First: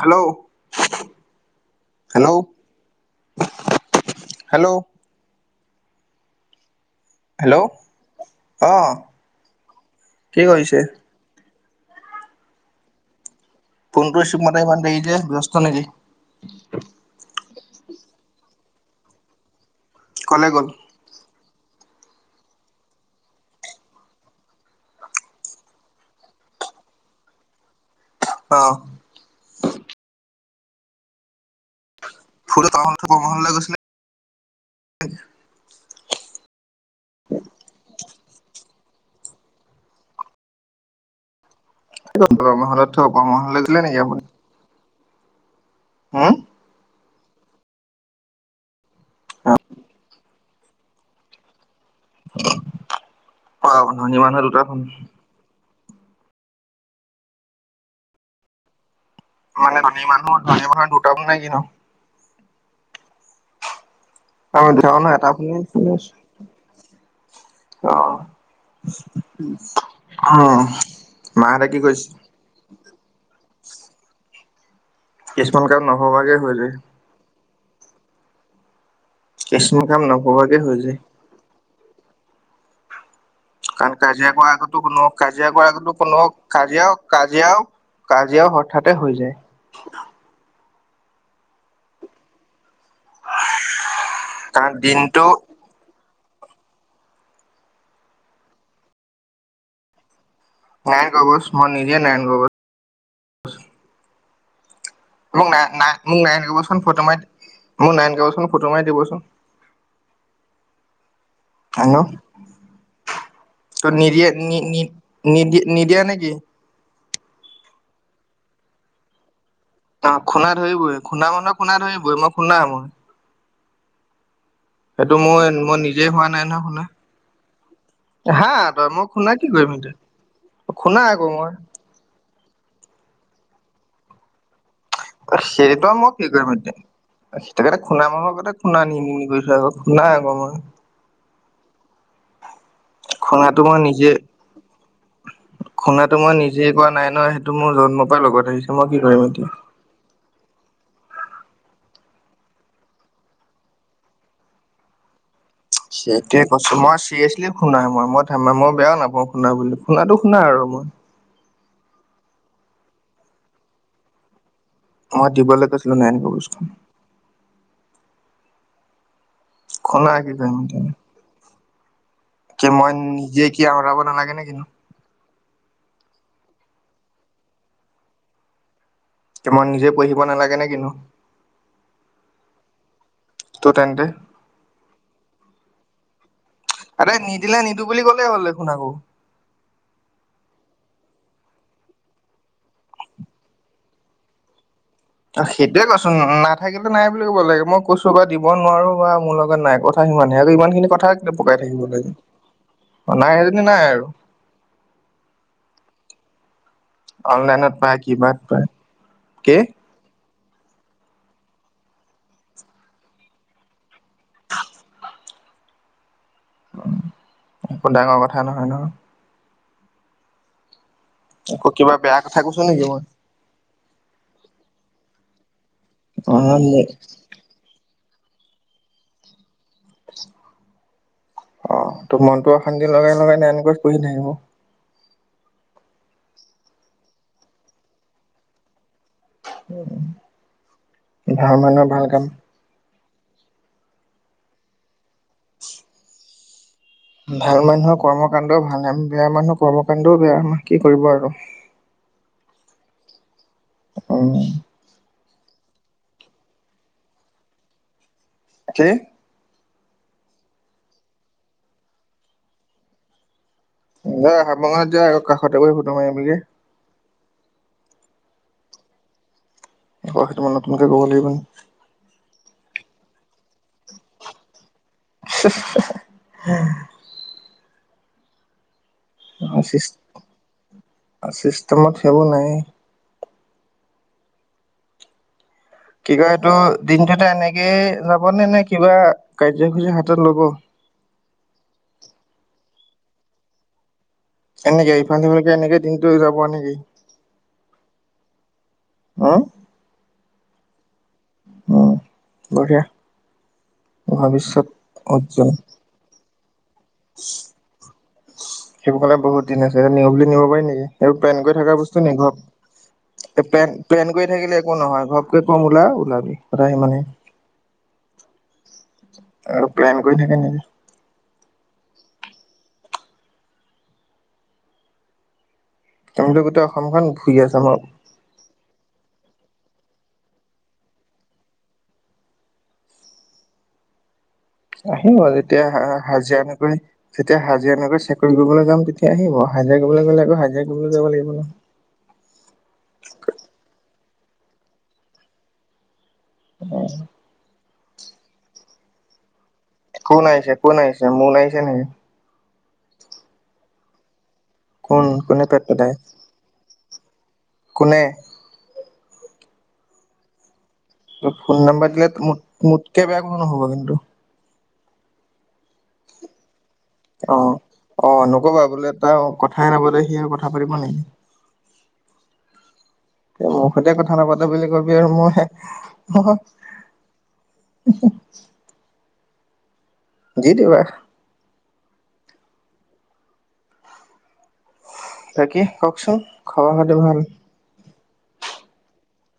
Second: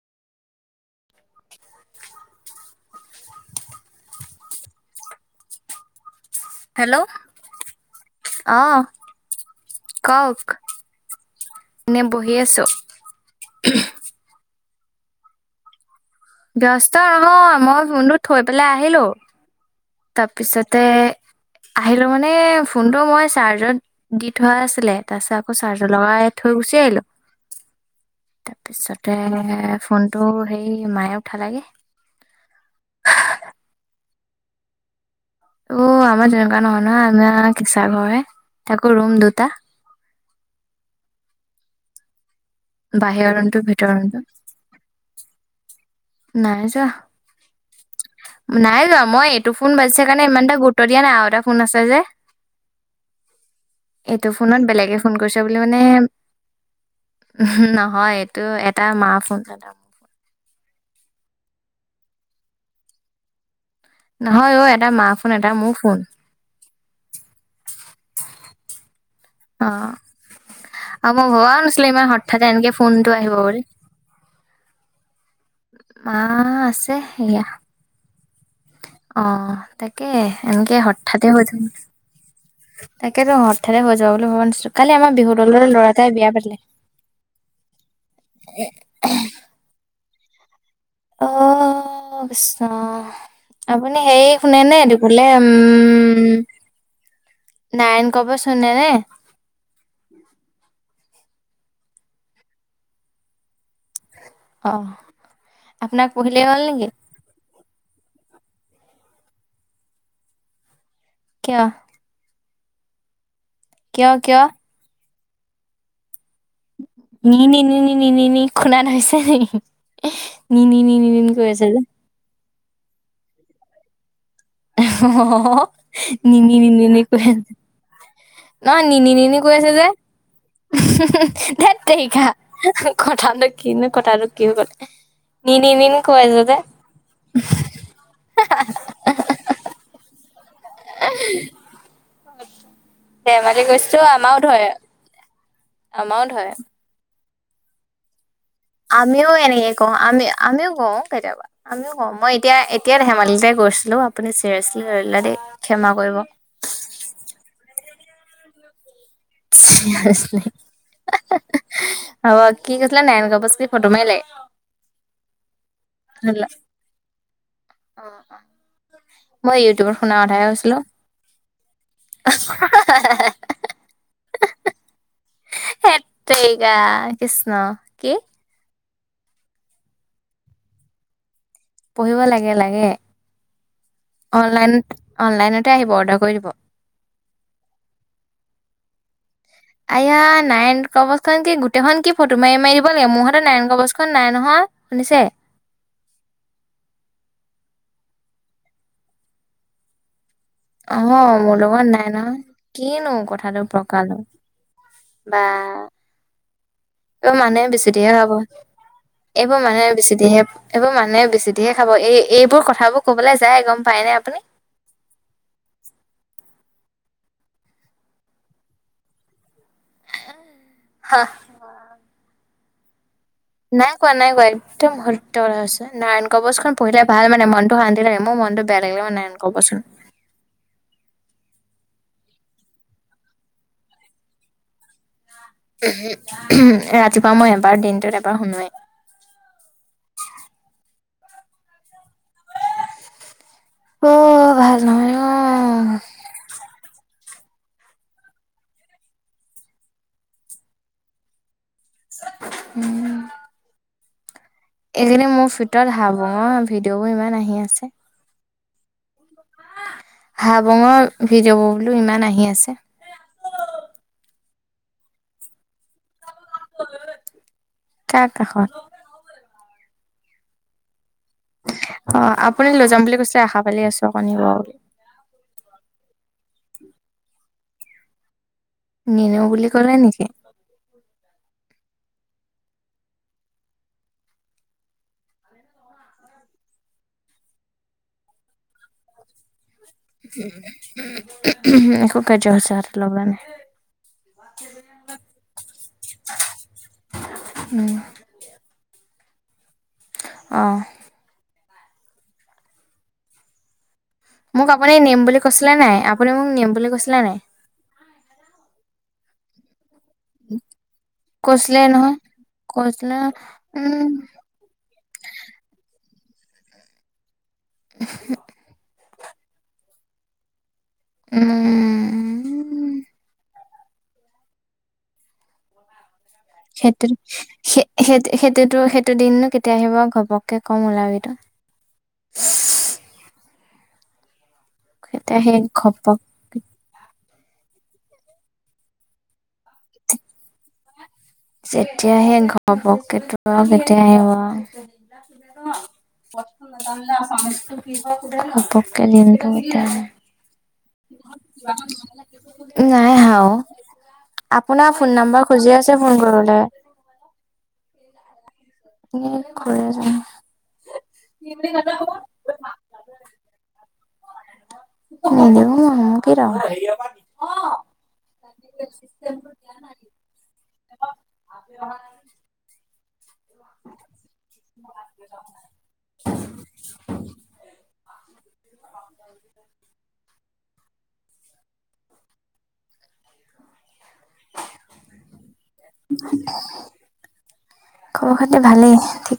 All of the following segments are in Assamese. Hello hello hello hello hello অ আহ কি কৰিছে। এনে বহি আছো। ফোনটো ৰিচিভ কৰোতে ইমান দেৰি যে ব্যস্ত নেকি? ব্যস্ত নহয় মই ফোনটো থৈ পেলাই আহিলো কলে গ'ল তাৰপিছতে আহিলো মানে ফোনতটো মই চাৰ্জাৰ দি থোৱা আছিলে তাৰ পিছত আকৌ চাৰ্জাৰ লগাই থ গোচি আহিলো। অ তাৰপিছতে ফোনটো হেই মায়ে উঠালোগে। ফুুল তাহক ম ল গছিলে অ আমাৰ তেনেকুৱা নহয় নহ আমাৰ কেচা ঘৰ আকৌ ৰুম দুটা। বৰহমলত থব বাহিৰৰ ৰুমটো বহমাহললৈ গিল ভিতৰৰ নেকি ৰুমটো আনি নাই যোৱা নাই যোৱা মই এইটো ফোন বাাজিছা কাৰণে ইমানটা গুৰুত্ব দিয়া নাই এ অ ধনী মানুহ দুটা ফোন এটোমানে উ নহয় এইটো এটা মা। ফোন এটা মানে ধনী মানুহ ধনী মানুহৰ দুটাবোৰ নাই কি ন নহয় অ আৰ জ এটা ন মা ফোন এটা এটাপুনি মোৰ ফোন আছো অ অ হয়। আৰু মই ভবাও নাছিলো ইমান হঠাতে এনেকে ফোনটো আহিব বুলি। কিছুমান কাম মা নভবাকে হৈ যায়। আছে সেয়া অ কিছুমান কাম তাকে নভবাকে হৈ এনেকে যায় হঠাতে হৈ যায়। কাৰণ যাব বুলি কাজিয়া ভবা কৰাৰ নাছিলো আগতো কালি কোনো আমাৰ বিহু কাজিয়া দলৰ কৰাৰ ল'ৰা আগতো এটাই কোনো বিয়া পাতিলে কাজিয়াও কাজিয়াও। কাজিয়াও হঠাতে হৈ যায়। অ'। অ', আপুনি সে শুনে কাৰণ নে দেফলে দিনটো উম', উম নাৰন কবচ শুনে নে। নাৰায়ণ গগ মই নিজিয়ে নাৰায়ণ গ অ আপোনাক পঢ়িলেই হ'ল [unintelligible] নেকি ফটো মাৰি দিবচোন। কিয় হ। তো কিয় নিদিয়া কিয় নি নি নিদিয় নিদিয়া নেকি? [unintelligible] অ খুন্দা নিনি ধৰিবই নিনি খুন্দা নিনি কৈ মানুধৰ আছে খুন্দা যে ধৰিবই মই খুন্দা মই। সেইটো মই মই নিজে হোৱা নি নাই নহয় খুন্দা নিনে কৰে। হা নহ তই মই নিনি খুন্দা নিনি কি কৈ কৰিম আছে যে। এতিয়া খুন্দা আকৌ মই তখা কথাটো কি নো কথাটো কি ক সেইটো আৰু মই কি কৰিম এতিয়া সেইটোণে খুণা মানৰ আগতে খুনা নি কৰিছো আকৌ। নাই আকৌ মই। খুন্দাটো ধেমালি কৈছো আমাৰও ধৰে। শুনাতটো আমাৰও মই ধৰে নিজে কোৱা নাই ন সেইটো মোৰ জন্ম পাই লগত আহিছে মই কি কৰিম আমিও এতিয়া। এনে কে কও আমি আমিও ক কেতিয়াবা। আমিও কওঁ মই এতিয়া এতিয়া ধেমালিতে কৈছিলো আপুনি ছিৰিয়েছলি লয় ল'লে দেই। ক্ষমা কৰিব সেইটোয়ে কৈছো মই চিৰিয়াছলি শুন নাই মই মই থাম মই বেয়াও নাপাওঁ। শুনা বুলি শুনাটো চিৰিয়াছলি শুনা আৰু মই হ'ব কি কৈছিলে নাৰন কাবচ কি ফটো মাৰিলে? মই দিবলৈ গৈছিলো নাৰায়ণ কবজখন। অ অ মই ইউটিউবত খুন্দা শুনা কি কথাই কৰিম কৈছিলো। এতিয়া। কি মই নিজে কি হৰাব নালাগে ন। হেত তেৰিকা কৃষ্ণ, কি? মই নিজে পঢ়িব নালাগে নেকি ন? পঢ়িব লাগে লাগে ত' তেন্তে অনলাইন অনলাইনতে আহিব‌ [unintelligible] আৰে নিদিলে নিদো বুলি ক'লেই হ'ল দেখোন আকৌ আয়া নাৰায়ন কবচ খন কি গোটেইখনন কি ফটো মাৰি মাৰি দিব লাগে মোৰ হতেৰ নাৰায়ন কবচখনন নাই নহয়। শুনিছে অ', সেইটোয়ে কথা নাথাকিলে নাই বুলি ক'ব লাগে মই কৈছো বা দিব নোৱাৰো বা মোৰ লগত নাই কথা সিমান। স আকৌ ইমান খিনি অ কথা কিন্তু মোৰ পকাই থাকিব লগত নাই লাগে নহয় কিনো নাই কথাটো সেইজনী নাই আৰু। পকালো বা। এইবোৰ মানুহে অনলাইনত বেচি পায় দিহে খাব কিবাত পায় কি এইবোৰ মানুহে বেচি দিহে এইবোৰ মানুহে বেছি ধহে খাব এই এইবোৰ কথাবোৰ কবলৈ যায় গম পায় নাই আপুনি। একো ডাঙৰ কথা নহয় ন। হা আকৌ কিবা বেয়া কথা কৈছো নেকি মই? নাই কোৱা নাই কোৱা একদম সত্য ক হৈছে নাৰায়ণ অ কৱচখন মোক পঢ়িলে ভাল মানে মনটো শান্তি তে এম মান বটগিল ম নাই [unintelligible] অ', ত মনতো অশান্তি লগাই লগাই ন এনেকৈ পঢহি থাকিব। ৰাতিপুৱা মই এবাৰ দিনটোত এবাৰ শুনোৱেই। ভাল মানুহৰ ভাল কাম। অ', ভাল নহয়। অ' [inaudible] ভাল মানুহৰ কৰ্মকাণ্ড ভাল ন বেয়া মানুহৰ কৰ্মকাণ্ডও বেয়া কি কৰিব আৰু। উম। উম'। সেইকাৰিনি মোৰ ভিতৰত হাবুঙৰ ভিডিঅ' বোৰ ইমান আহি আছে। কি? হা বঙৰ ভিডিঅ'বোৰ বোলো ইমান আহি আছে। অ, হাবঙত যোৱা আকৌ কাষতে গৈ ফুটো মাৰিবলৈ। কাৰ কাষত? সেইটো মই নতুনকে ক'ব লাগিব নেকি? অ' আপুনি লৈ যাম বুলি কৈছে, আশা পালি আছো আপুনি নিব বুলি। [inaudible] নিনিও বুলি ক'লে নেকি চিষ্টেমত সেইবোৰ নাই। কি কয়, এইটো দিনটোতে এনেকে যাব নে, নে কি, কিবা কাৰ্যসূচী হাতত ল'ব। উ, হুম। একো কৰ্যখুচি হাতত লবলে নাই। এনেকে ইফাল সিফালকে এনেকে দিনটো যাব নেকি। উম। হা। অহ। উম, বঢ়িয়া। ভৱিষ্যত মোক আপুনি নিম বুলি উজ্জ্বল কৈছিলে নে নাই, আপুনি মোক নিম বুলি কৈছিলে নে নাই? সেইবোৰ কাৰণে বহুত দিন আছে, নিও বুলি নিব পাৰি নেকি, এইবোৰ প্লেন কৰি থকা কৈছিলে বস্তু নহয় নিকি কৈছিলে ঘৰত। উম পেন-পেন কৰি থাকিলে একো নহয়, ঘপকে কম ওলা, ওলাবি কথা সিমানেই। [inaudible] আৰু প্লেন কৰি থাকে, নেকি। উ'ম। তুমিতো গোটেই অসমখন সেইটো, ঘূৰি আছা স, মই সেই-সেইটোতো, সেই, সেইটো দিননো কেতিয়া আহিব, আৰু ঘপককে কম ওলাবি তই। আহিব এতিয়া সেই যেতিয়া ঘপক হাজিৰা নকৰি, যেতিয়া হাজিৰা নকৰি চ- কৰিবলৈ যাম তেতিয়া আহিব, হাজিৰা কৰিবলৈ গ'লে আকৌ হাজিৰা কৰিবলৈ যাব লাগিব। ন। যেতিয়াহে, ঘপক ত কেতিয়া আহিব? ঘপকে দিনটো। কেতিয়া আহে কোন আহিছে, কোন আহিছে, মোন আহিছে নিকি? নাই আহা অ, আপোনাৰ কোন ফোন নম্বৰ কোনে পেট খুজি পেলাই আছে। [unintelligible] কোনে? এ, ঘৰ এজনে। তই ফোন নম্বাৰ দিলে, মো-মোতকে বেয়া কোনো নহ'ব কিন্তু। নিদো [unintelligible] অ', অ', নকবা বোলে তাৰ কথাই নাপাতে সি আৰু কথা পাতিব নেকি। [inaudible] এ, মোৰ সৈতে কথা নাপাতে বুলি কবি আৰু মই [inaudible] দি, দিবা। তাকে কওকচোন খবৰ খাতি ভাল। খবৰ, খাতি ভালেই ঠিক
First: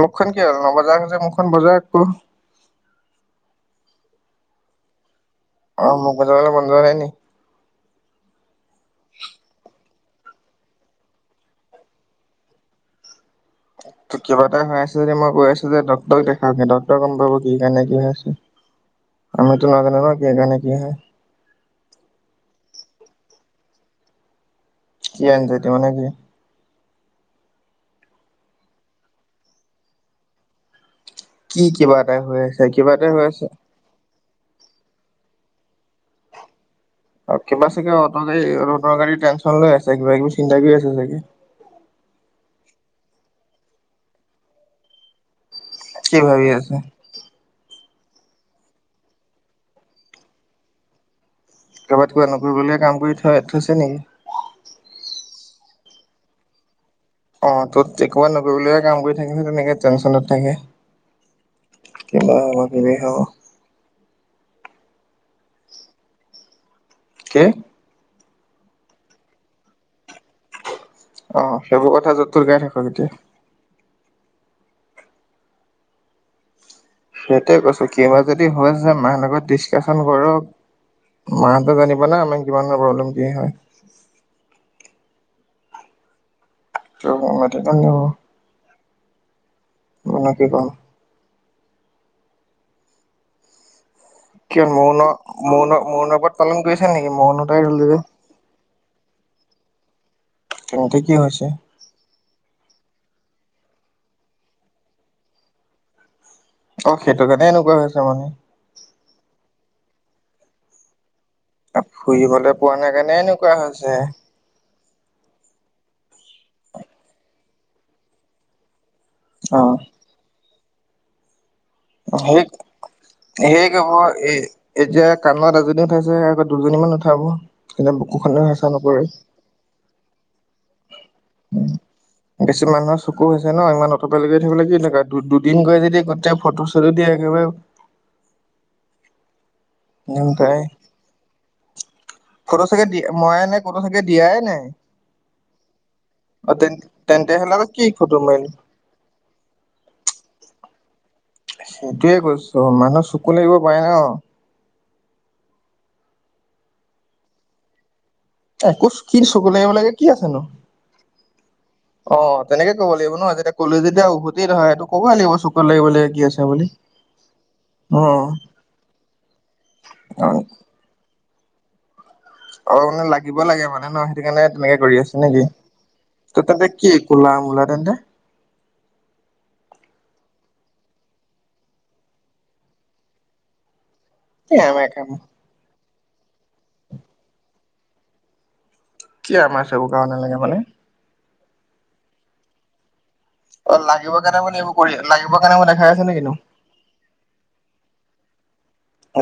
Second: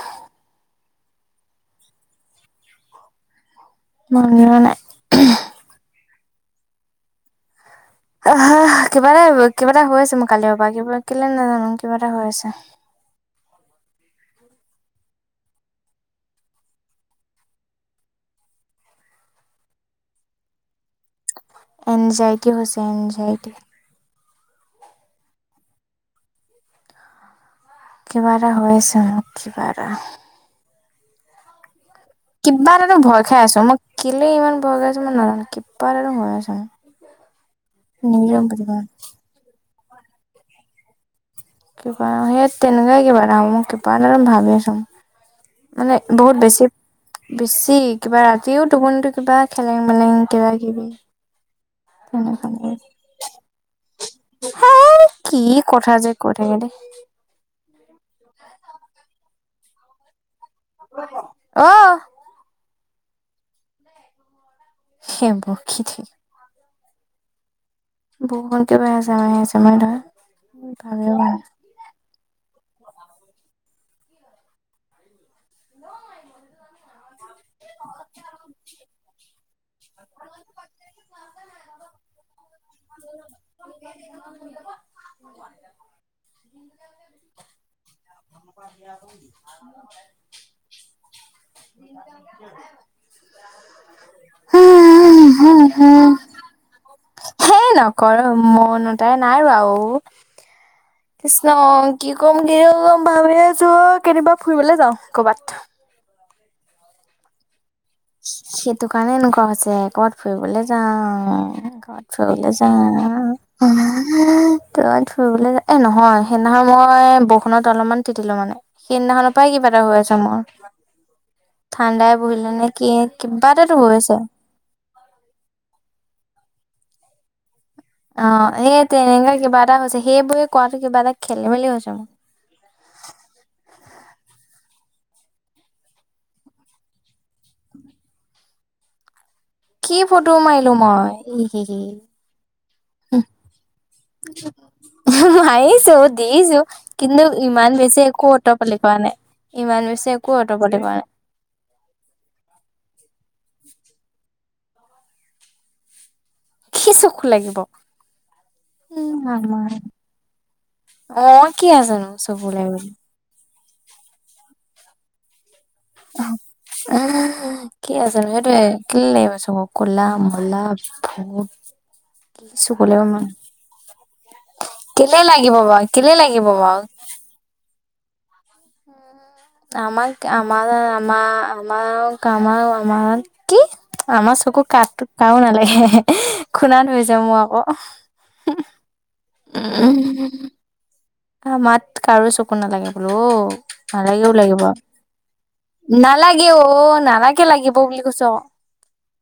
মুখখন কি হ'ল নবজা হ'ল যে মুখখন বজোৱা একো মন জোৱা নাই। অ, মুখ বজাবলৈ মন যোৱা নাই নি? [inaudible] আহ কিবা এটা, কিবা এটা হৈ আছে, মো কালিয় পৰা কিবা কেলে নাজানো কিবা এটা হৈ আছে। [inaudible] কিবা এটা হৈ আছে, যদি মই কৈ আছো যে, ডক্টৰক দেখাবি ডক্টৰে গম পাব কি কাৰণে কি হৈ আছে। আমিতো নাজানো ন কিহৰ কাৰনে কি হয়? এনজাইটি হৈছে, এনজাইটি। কি এ এনজাইটি মানে কি? কিবা এটা হৈ আছে ন কিবা এটা কি কিবা? এটা হৈ আছে কিবা এটা ভয় হৈ খাই আছে। আছো মই কেলে ইমান ভয় খাইছো মই নাজানো কিবা এটা ভয় আছো মই। অ' কিবা চাগে [unintelligible] অদৰকাৰী টেনচন লৈ আছে কিবা কিবি চিন্তা কৰি আছে চাগে কিবা সেই তেনেকুৱাই কিবা হ'ব মোই কিবা এটা ভাবি আছো। মানে কি বহুত ভাবি বেছি আছে বেছি কিবা ৰাতিও টোপনিটো কিবা খেলেং মেলেং কিবা কিবি। কবাত কিবা তেনেকুৱা নকৰিবলগিয়া লাগে। কাম কৰি থৈ থৈছে নেকি? হেই কি কথা যে কই থাকে দেই। অ' তত কোবাত নকৰিবলগীয়া কাম কৰি থাকিলে তেনেকে টেনচনত থাকে। আহ এনে হ সেই বক্ষী থি কি? বহুতষুকে বাই আছে মাৰ আছে মাৰ ধৰা [unintelligible] অ সেইবোৰ কথা যত তোৰ গাই থাকক এতিয়া সেইটোৱে কৈছো কিবা যদি হৈ হৈছে মাৰ লগত ডিচকাচন কৰক মাক জানিবা না আমাৰ কিমান প্ৰব্লেম কি হয় [inaudible] [unintelligible] [inaudible] মই নো কি কও? [inaudible] কিয় মৌন মৌনৰ্বত পালন কৰিছে নেকি? মৌন হে তাই ৰুলে যে নকৰ মন তাই নাই বাৰু। তেন্তে কি হৈছে কৃষ্ণ কি কৰ [unintelligible] ভাবি আছোঁ কেতিয়াবা ফুৰিবলে যাওঁ কৰ'বাত। অ', সেইটো কাৰণে এনেকুৱা হৈছ সেইটো কাৰণে এনেকুৱা হৈছে ক'বাত ফুৰিবলৈ যাওঁ। [unintelligible] ক'বাত ফুৰিবলৈ পোৱা যাম নাই কাৰণে এনেকুৱা [unintelligible] হৈছে [unintelligible] এ নহয়, সেইদিনাখন মই বৰষুণত অলপমান তিতিলোঁ মানে সেইদিনাখনৰ পৰাই অ কিবা এটা হৈ আছে মোৰ ঠাণ্ডাই বহিলে নে কি কিবা হেৰি এটাতো হৈ আকৌ, আছে এ, এতিয়া [unintelligible] এজনী উঠাইছে, আকৌ দুজনীমান উঠাব তেতিয়া বুকুখনেও অ', হেঁচা এ নপৰে তেনেকুৱাই কিবা এটা হৈছে। সেইবোৰে কোৱাটো কিবা এটা খেলি মেলি উম, হৈছে মোৰ বেছি মানুহৰ চকুত হৈছে ন', ইমানত ফটো লগাই থাকিবলৈ কি দৰকাৰ? দুদিন গৈ যদি গোটেই ফটো-চটো দিয়ে একেবাৰে [inaudible] কি ফটো তাই মাৰিলোঁ মই? ফটো চাগে দি, মইয়েই নাই, ক'তো চাগে দিয়াই নাই মাৰিছোঁ, অ দিছোঁ, তে কিন্তু তেন্তে হ'লে আকৌ ইমান কি বেছি ফটো একো মাৰিম অতপালি কৰা নাই। ইমান বেছি একো অতপালি কৰা সেইটোৱেই কৈছোঁ, মানুহৰ চকু লাগিব পাৰে ন' কি চকু লাগিব? এ', কৈছোঁ কি উম চকু লাগিব আমাৰ লাগে কি আছে নো? অ' কি আছেনো অ', চকুলে তেনেকৈ বুলি ক'ব লাগে ন? যেতিয়া ক'লেও যেতিয়া উভতি ধৰে, এইটো ক'বই লাগিব চকু [unintelligible] কি আছে বুলি কি অ আছে নো, সেইটোৱেই, কেলে লাগিব চকু? ক'লা-মলা ভূত কি অ', চকুলে মানে ইমান লাগিব লাগে মানে, ন? সেইটো কাৰণে তেনেকে কৰি কেলে আছ নেকি? লাগিব বাৰু কেলে লাগিব ত', তেন্তে বাৰু কি, ক'লা-মলা তেন্তে? আমাক, আমাৰ যেন, আমাৰ, আমাৰ আৰু, কাম আৰু, আমাৰ আৰু কি? আমাৰ কি চকু কাম [unintelligible] কাৰো নালাগে খুনা ধৰিছে মোৰ আকৌ কি, আমাৰ চকু উম, কাৰো নালাগে মানে? আমাত কাৰো চকু নালাগে। ৰ অ লাগিবৰ নালাগেও কাৰণে মানে লাগিব, এইবোৰ কৰি লাগিবৰ কাৰণে মই দেখাই আছে নে কিনো নালাগে অ', নালাগে লাগিব ব বুলি কৈছো আকৌ।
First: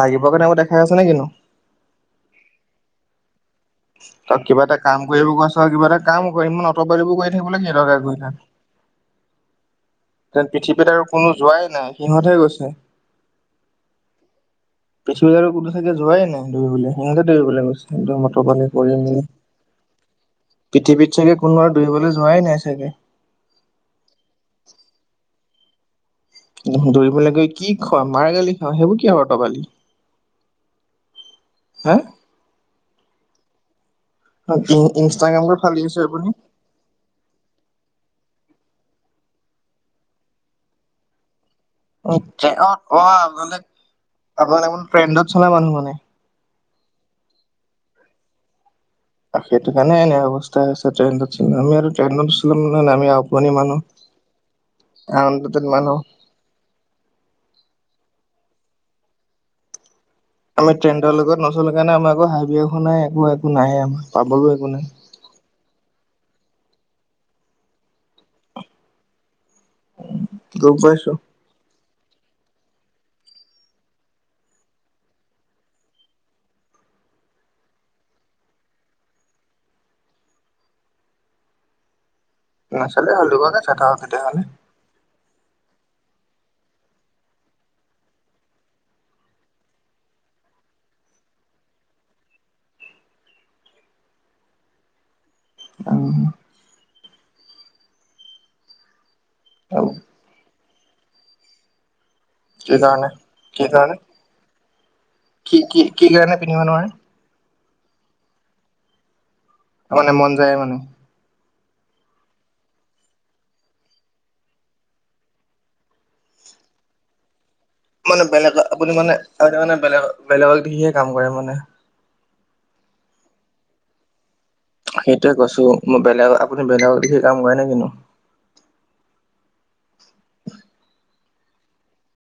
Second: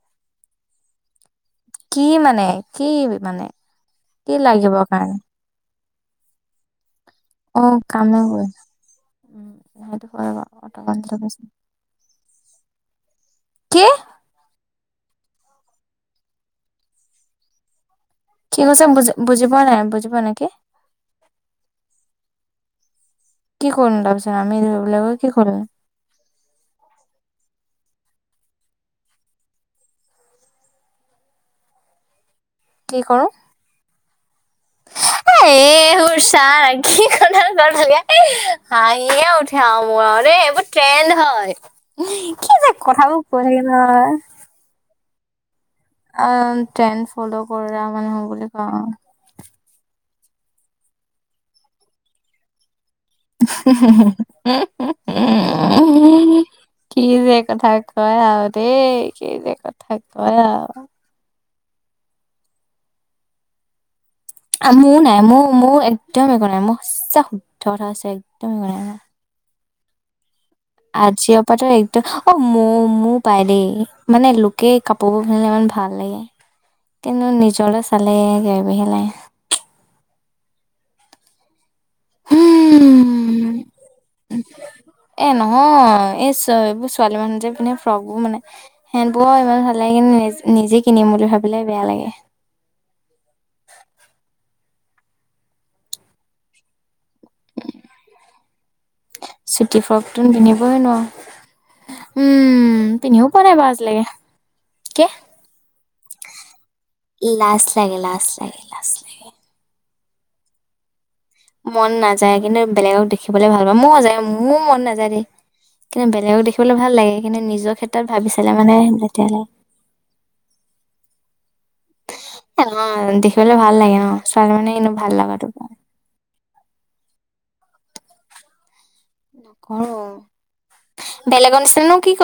লাগিবৰ কাৰণে আকৌ দেখাই আছ নে কিনো? কি মানে কি মানে কি তই কিবা লাগিব এটা কাম কাৰণে কৰিব কৈ আছ, কিবা এটা কামো কৰিম ন। [unintelligible] কৰি থাকিবলে অ কি দৰকাৰ কামে পৰিছে? কৰিম উম সেইটো হয় বাৰু যেন পৃথিৱীত আৰু অট'মেটিক কোনো হৈছে। যোৱাই নাই, সিহঁতেহে গৈছে। কি? পৃথিৱী আৰু কোনো চাগে যোৱাই নাই দৌৰিবলৈ, সিহঁতে দৌৰিবলৈ গৈছে সে [unintelligible] কি কৈছে বুজি বুজি পোৱা নাই বুজি পোৱা নাই কি পৃথিৱীত চাগে কোনো আৰু দৌৰিবলৈ যোৱাই নাই চাগে। কি কৰিম তাৰপিছত আমি [unintelligible] কি কৰিল দৌৰিবলৈ গৈ কি খোৱা মাৰ গালি খাও, সেইবোৰ কি আৰু অতপালি? হা? কি কৰো? এ ইনষ্টাগ্ৰামটো ফালি আছে এবোৰ আপুনি চানা, কি কথা [unintelligible] হাঁহিয়ে উঠে মোৰ আৰু দে, এইবোৰ ট্ৰেন্দ হয়। অ', [unintelligible] কি যে কথাবোৰ কৈ থাকে নহয় ট্ৰেণ্ডত চলা মানুহ মা অ', ট্ৰেণ্ড ফল' কৰা মানুহ বুলি কওঁ। সেইটো কাৰণে এনে অৱস্থা হৈছে, ট্ৰেন্দত চলি। আমি আৰু ট্ৰেন্দত নছলো আন মানুহ [unintelligible] কি যে কথা কোৱা আৰু দেই, কি যে কথা কোৱা আৰু। নচলে কাৰণে আমাৰ একো [unintelligible] নাই একো, একো নাই আমাৰ। পাবলৈও একো আ' মোৰ নাই, মোৰ মোৰ একদম একো নাই, মোৰ চব শুদ্ধ হৈ আছে। মোৰ একদম একো নাই। গম পাইছো আজি অপাটো এক অ' মো-মোৰ পাই দেই, মানে লোকে কাপোৰবোৰ পিন্ধিলে ইমান ভাল লাগে। কিন্তু নিজলে চালে বেয়া বেয়াহে লাগে। নাচালে হ'ল হুম। লোককে চাই থাকা তেতিয়াহলে। এ নহয়, এই এইবোৰ ছোৱালী মানুহ যে পিন্ধে ফ্ৰক বোৰ মানে সেনবোৰ ইমান ভাল লাগিল। নিজে কিনিম বুলি ভাবিলে বেয়া লাগে। [inaudible] আহ। চুটি ফ্ৰকটো পিন্ধিবই নোৱাৰোঁ। কি উম, কাৰণে পিন্ধিও পোৱা নাই কি বাৰু কাৰণে আজিলেকে কে। কি কি কি কাৰণে পিন্ধিব নোৱাৰে? লাজ লাগে, লাজ লাগে, লাজ লাগে। মানে, মন যায় মানে। মন নাযায়, কিন্তু বেলেগক দেখিবলৈ ভাল পাওঁ। মোৰ সজায় মোৰ মন নাযায় দেই। কিন্তু বেলেগক দেখিবলৈ ভাল লাগে। কিন্তু নিজক মানে বেলেগ আপুনি মানে মানে বেলেগ বেলেগক দেখিহে কাম কৰে মানে। অ' দেখিবলৈ ভাল লাগে অ'। সেইটোয়ে কৈছো, মই বেলেগ আপুনি বেলেগক দেখিয়ে কাম কৰে নেকি নো? নকৰো বেলেগৰ নিচিনানো কি